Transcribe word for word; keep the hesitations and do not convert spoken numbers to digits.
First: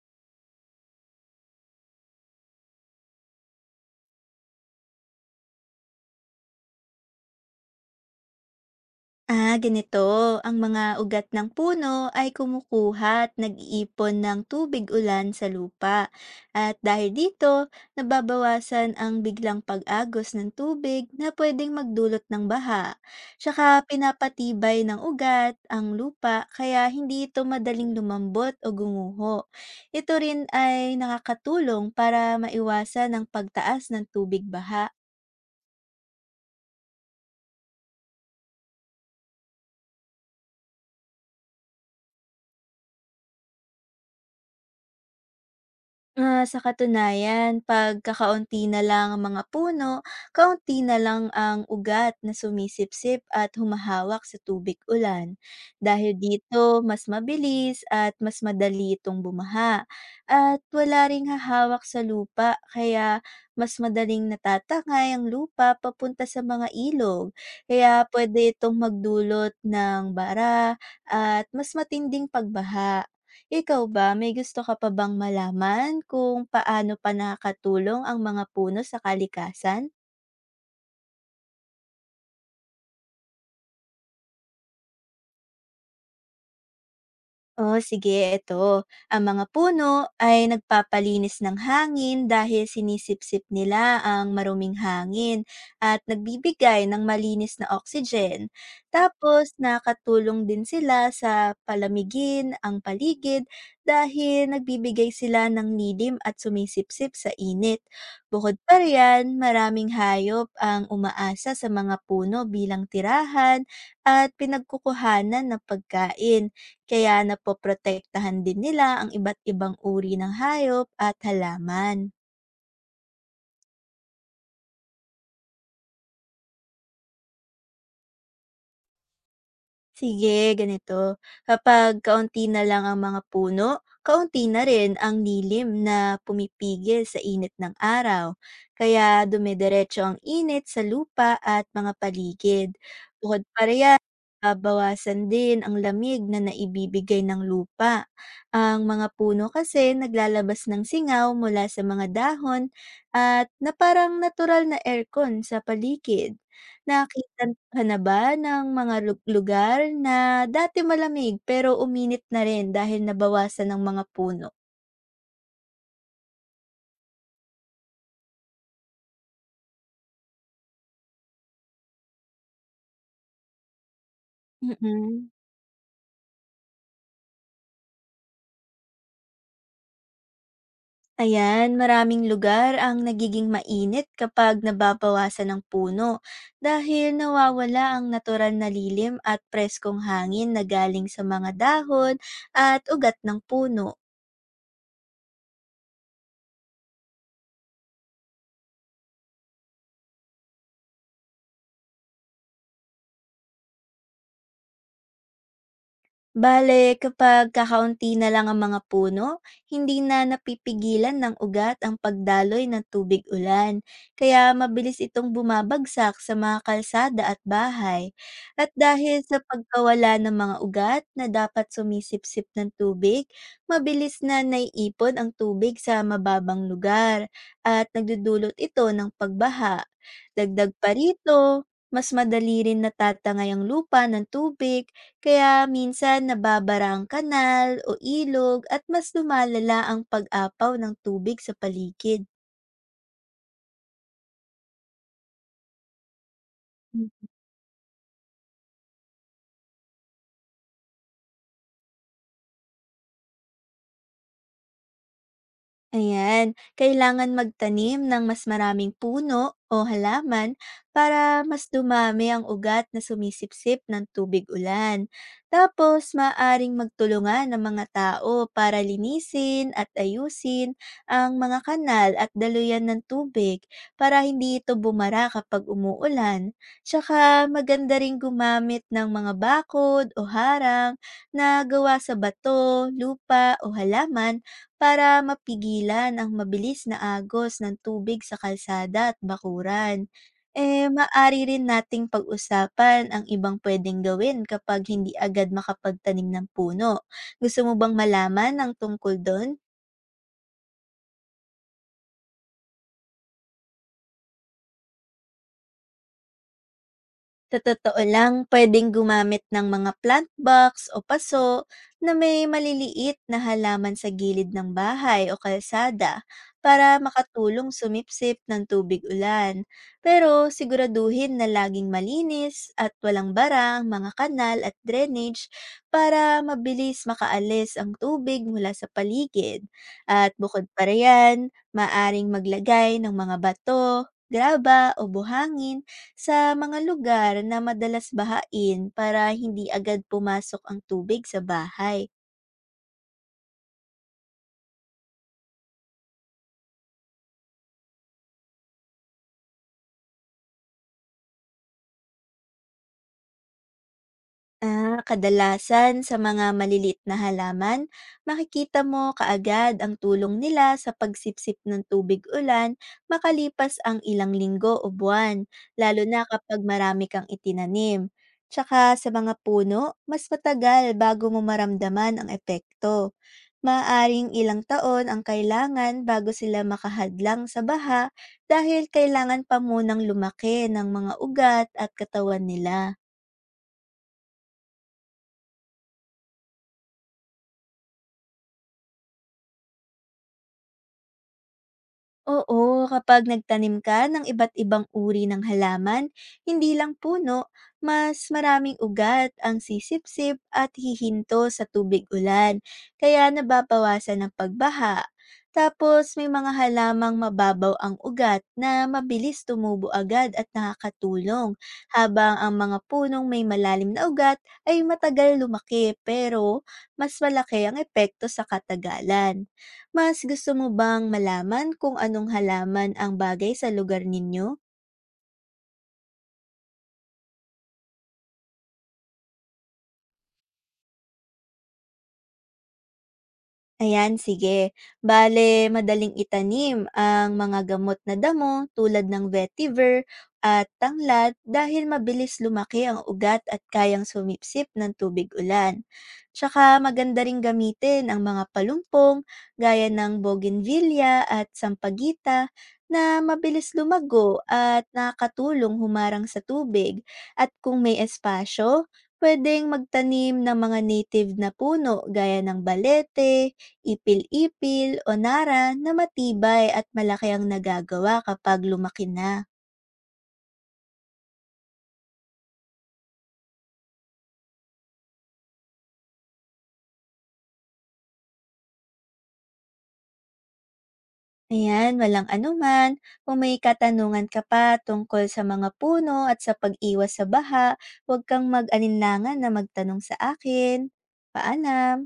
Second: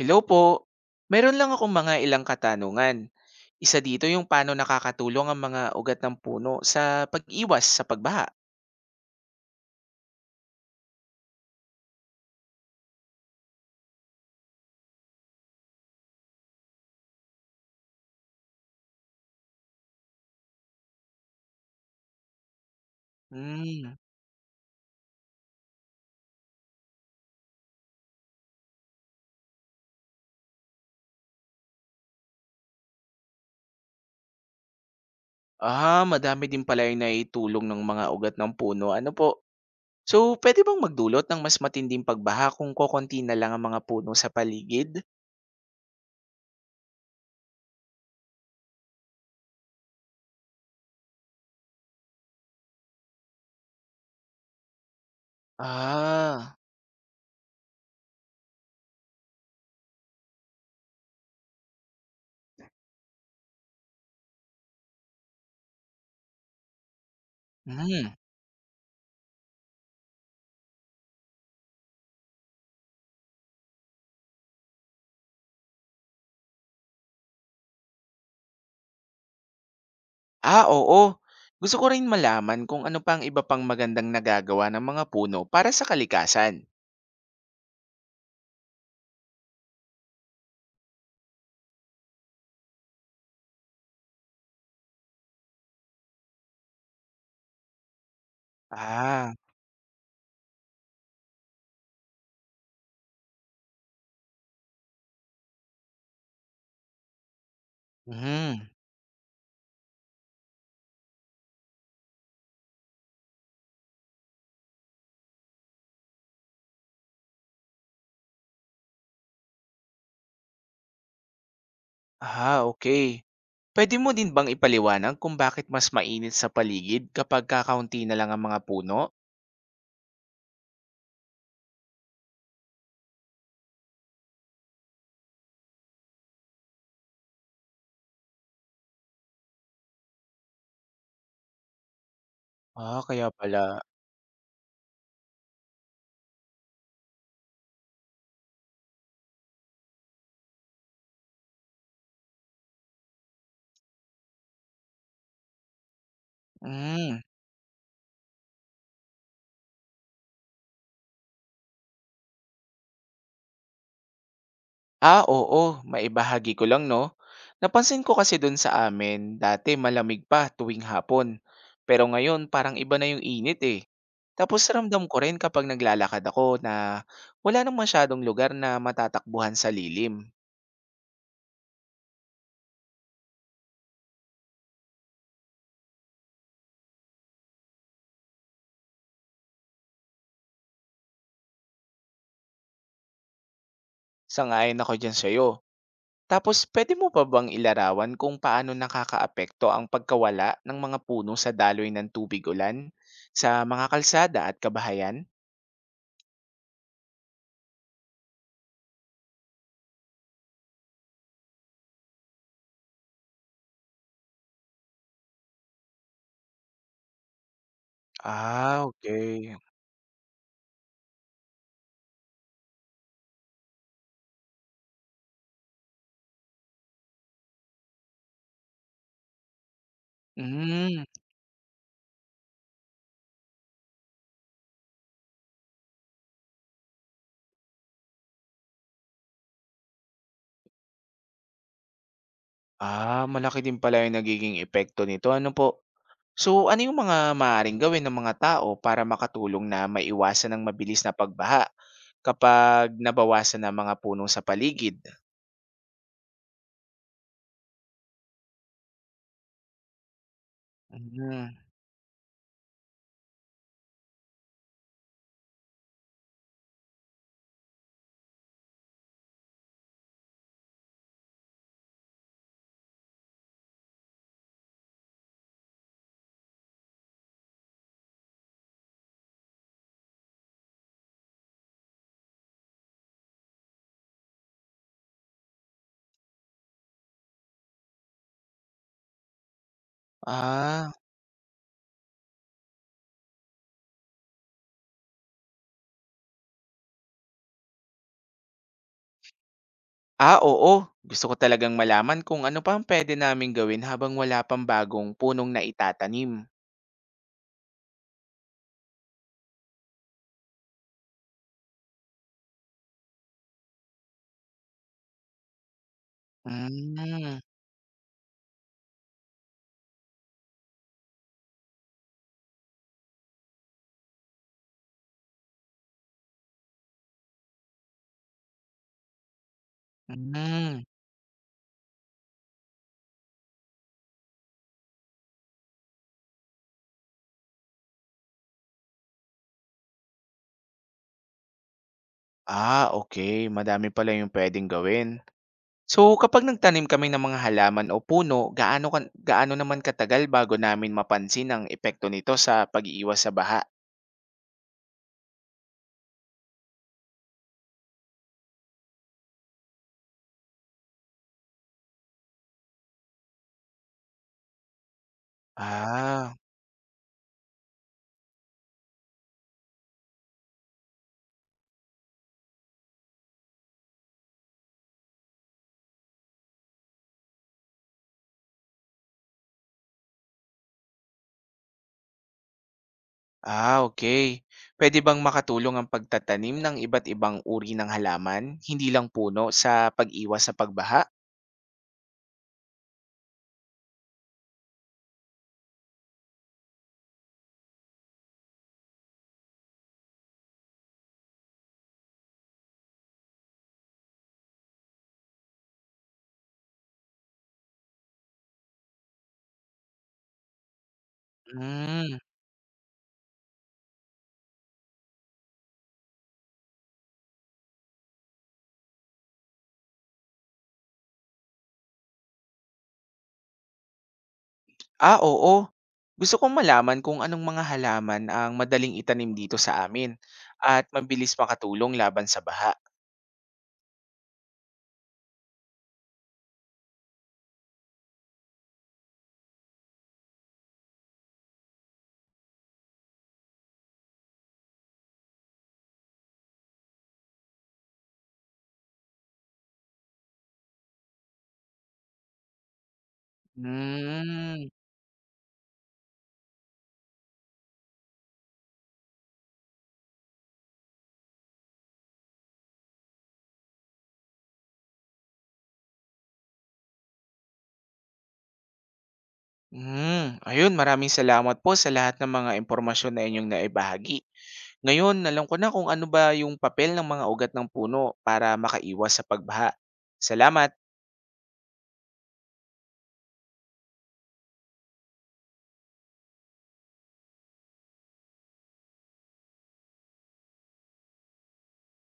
Hello po. Meron lang akong mga ilang katanungan. Isa dito yung paano nakakatulong ang mga ugat ng puno sa pag-iwas sa pagbaha. Ah, ganito. Ang mga ugat ng puno ay kumukuha at nag-iipon ng tubig ulan sa lupa. At dahil dito, nababawasan ang biglang pag-agos ng tubig na pwedeng magdulot ng baha. Tsaka Hmm. pinapatibay ng ugat ang lupa kaya hindi ito madaling lumambot o gumuho. Ito rin ay nakakatulong para maiwasan ang pagtaas ng tubig baha. Ah, madami din pala yung naitulong ng mga ugat ng puno. Ano po? So, pwede bang magdulot ng mas matinding pagbaha kung kokonti na lang ang mga puno sa paligid? Ah, sa katunayan, 'pag kakaunti na lang ang mga puno, kaunti na lang ang ugat na sumisipsip at humahawak sa tubig-ulan. Dahil Ah. dito, mas mabilis at mas madali itong bumaha. At wala ring hahawak sa lupa, kaya mas madaling natatangay ang lupa papunta sa mga ilog. Kaya Hmm. pwede itong magdulot ng bara at mas matinding pagbaha. Ikaw ba, may gusto ka pa bang malaman kung paano pa nakakatulong ang mga puno sa kalikasan? Ah, oo. Gusto ko rin malaman kung ano pang iba pang magandang nagagawa ng mga puno para sa kalikasan. Oh, sige, ito. Ang mga puno ay nagpapalinis ng hangin dahil sinisipsip nila ang maruming hangin at nagbibigay ng malinis na oxygen. Ah. Tapos, nakatulong din sila sa palamigin ang paligid dahil nagbibigay sila ng nidim at sumisipsip sa init. Bukod Hmm. pa riyan, maraming hayop ang umaasa sa mga puno bilang tirahan at pinagkukuhanan ng pagkain kaya napoprotektahan din nila ang iba't ibang uri ng hayop at halaman. Ah, okay. Puwede mo din bang ipaliwanag kung bakit mas mainit sa paligid kapag kakaunti na lang ang mga puno? Sige, ganito. Kapag kaunti na lang ang mga puno, kaunti na rin ang nilim na pumipigil sa init ng araw. Kaya dumidiretso ang init sa lupa at mga paligid. Ah, kaya Bukod pa pala. riyan, babawasan din ang lamig na naibibigay ng lupa. Ang mga puno kasi naglalabas ng singaw mula sa mga dahon at na parang natural na aircon sa paligid. Hmm. Nakita ka na ba ng mga lu lugar na dati malamig pero uminit na rin dahil nabawasan ng mga puno? Ah, oo, maibahagi ko lang 'no. Napansin ko kasi do'n sa amin, dati malamig pa tuwing hapon. Pero ngayon parang iba na 'yung init, eh. Tapos ramdam ko Mm. rin kapag naglalakad ako na wala nang masyadong lugar na matatakbuhan sa lilim. Ayan, maraming lugar ang nagiging mainit kapag nababawasan ng puno dahil nawawala ang natural na lilim at preskong hangin na galing sa mga dahon at ugat ng puno. Sang-ayon ako diyan sa'yo. Tapos puwede mo pa bang ilarawan kung paano nakakaapekto ang pagkawala ng mga puno sa daloy ng tubig-ulan sa mga kalsada at kabahayan? Bale, kapag kakaunti na lang ang mga puno, hindi na napipigilan ng ugat ang pagdaloy ng tubig ulan, kaya mabilis itong bumabagsak sa mga kalsada at bahay. At Ah, dahil sa okay. pagkawala ng mga ugat na dapat sumisipsip ng tubig, mabilis na naiipon ang tubig sa mababang lugar at nagdudulot ito ng pagbaha. Dagdag pa Hmm. rito, mas madali rin natatangay ang lupa ng tubig kaya minsan nababara ang kanal o ilog at mas lumalala ang pag-apaw ng tubig sa paligid. Ah, malaki din pala yung nagiging epekto nito, ano po? So, ano yung mga maaaring gawin ng mga tao para makatulong na maiwasan ng mabilis na pagbaha kapag nabawasan ang mga puno sa paligid? Ayan, kailangan magtanim ng mas maraming puno o halaman para Hmm, mas dumami ang ugat na sumisipsip ng tubig ulan. Tapos, maaring magtulungan ng mga tao para linisin at ayusin ang mga kanal at daluyan ng tubig para hindi ito bumara kapag umuulan. Tsaka, maganda ring gumamit ng mga bakod o harang na gawa sa bato, lupa o halaman para mapigilan ang mabilis na agos ng tubig sa kalsada at bakuran. Eh, ah. maari rin nating pag-usapan ang ibang pwedeng gawin kapag hindi agad makapagtanim ng puno. Gusto mo bang malaman ang tungkol doon? Ah, oo. Gusto ko talagang malaman kung ano pa ang pwede namin gawin habang wala pang bagong punong na itatanim. Sa totoo lang, pwedeng gumamit ng mga plant box o paso na may maliliit na halaman sa gilid ng bahay o kalsada para Hmm, makatulong sumipsip ng tubig ulan. Pero siguraduhin na laging malinis at walang bara ang mga kanal at drainage para mabilis makaalis ang tubig mula sa paligid. At bukod hmm. pa riyan, maaring maglagay ng mga bato, graba o buhangin sa mga lugar na madalas bahain para hindi agad pumasok ang tubig sa bahay. Ah, okay. Madami pala yung pwedeng gawin. So, kapag nagtanim kami ng mga halaman o puno, gaano kan gaano naman katagal bago namin mapansin ang epekto nito sa pag iwas sa baha? Ah, kadalasan sa mga malilit na halaman, makikita mo kaagad ang tulong nila sa pagsipsip ng tubig ulan makalipas ang ilang linggo o buwan, lalo na Ah, kapag marami kang itinanim. Tsaka sa mga puno, mas matagal bago mo maramdaman ang epekto. Maaring ilang taon ang kailangan bago sila makahadlang sa baha dahil kailangan pa munang lumaki ng mga ugat at katawan nila. ah, okay. Pwede bang makatulong ang pagtatanim ng iba't ibang uri ng halaman, hindi lang puno, sa pag-iwas sa pagbaha? Oo, kapag nagtanim ka ng iba't ibang uri ng halaman, hindi lang puno, mas maraming ugat ang sisipsip at hihinto sa tubig ulan, kaya nababawasan ang pagbaha. Tapos may mga halamang mababaw ang ugat na mabilis tumubo agad at nakakatulong, Hmm. habang ang mga punong may malalim na ugat ay matagal lumaki pero mas malaki ang epekto sa katagalan. Mas gusto mo bang malaman kung anong halaman ang bagay sa lugar ninyo? Ah, oo. Gusto kong malaman kung anong mga halaman ang madaling itanim dito sa amin at mabilis makatulong laban sa baha. Ayan, sige. Bale, madaling itanim ang mga gamot na damo tulad ng vetiver at tanglad dahil mabilis lumaki ang ugat at kayang sumipsip ng tubig-ulan. Tsaka maganda ring gamitin ang mga palumpong gaya ng bougainvillea at sampagita na mabilis lumago Hmm. at nakatulong humarang sa tubig. At kung may espasyo, pwedeng magtanim ng mga native na puno gaya ng balete, ipil-ipil o nara na matibay at malaki ang nagagawa kapag lumaki na. Hmm. Ayun, maraming salamat po sa lahat ng mga impormasyon na inyong naibahagi. Ngayon, alam ko na kung ano ba yung papel ng mga ugat ng puno para makaiwas sa pagbaha. Salamat. Ayan, walang anuman. Kung may katanungan ka pa tungkol sa mga puno at sa pag-iwas sa baha, huwag kang mag-alinlangan na magtanong sa akin. Paalam!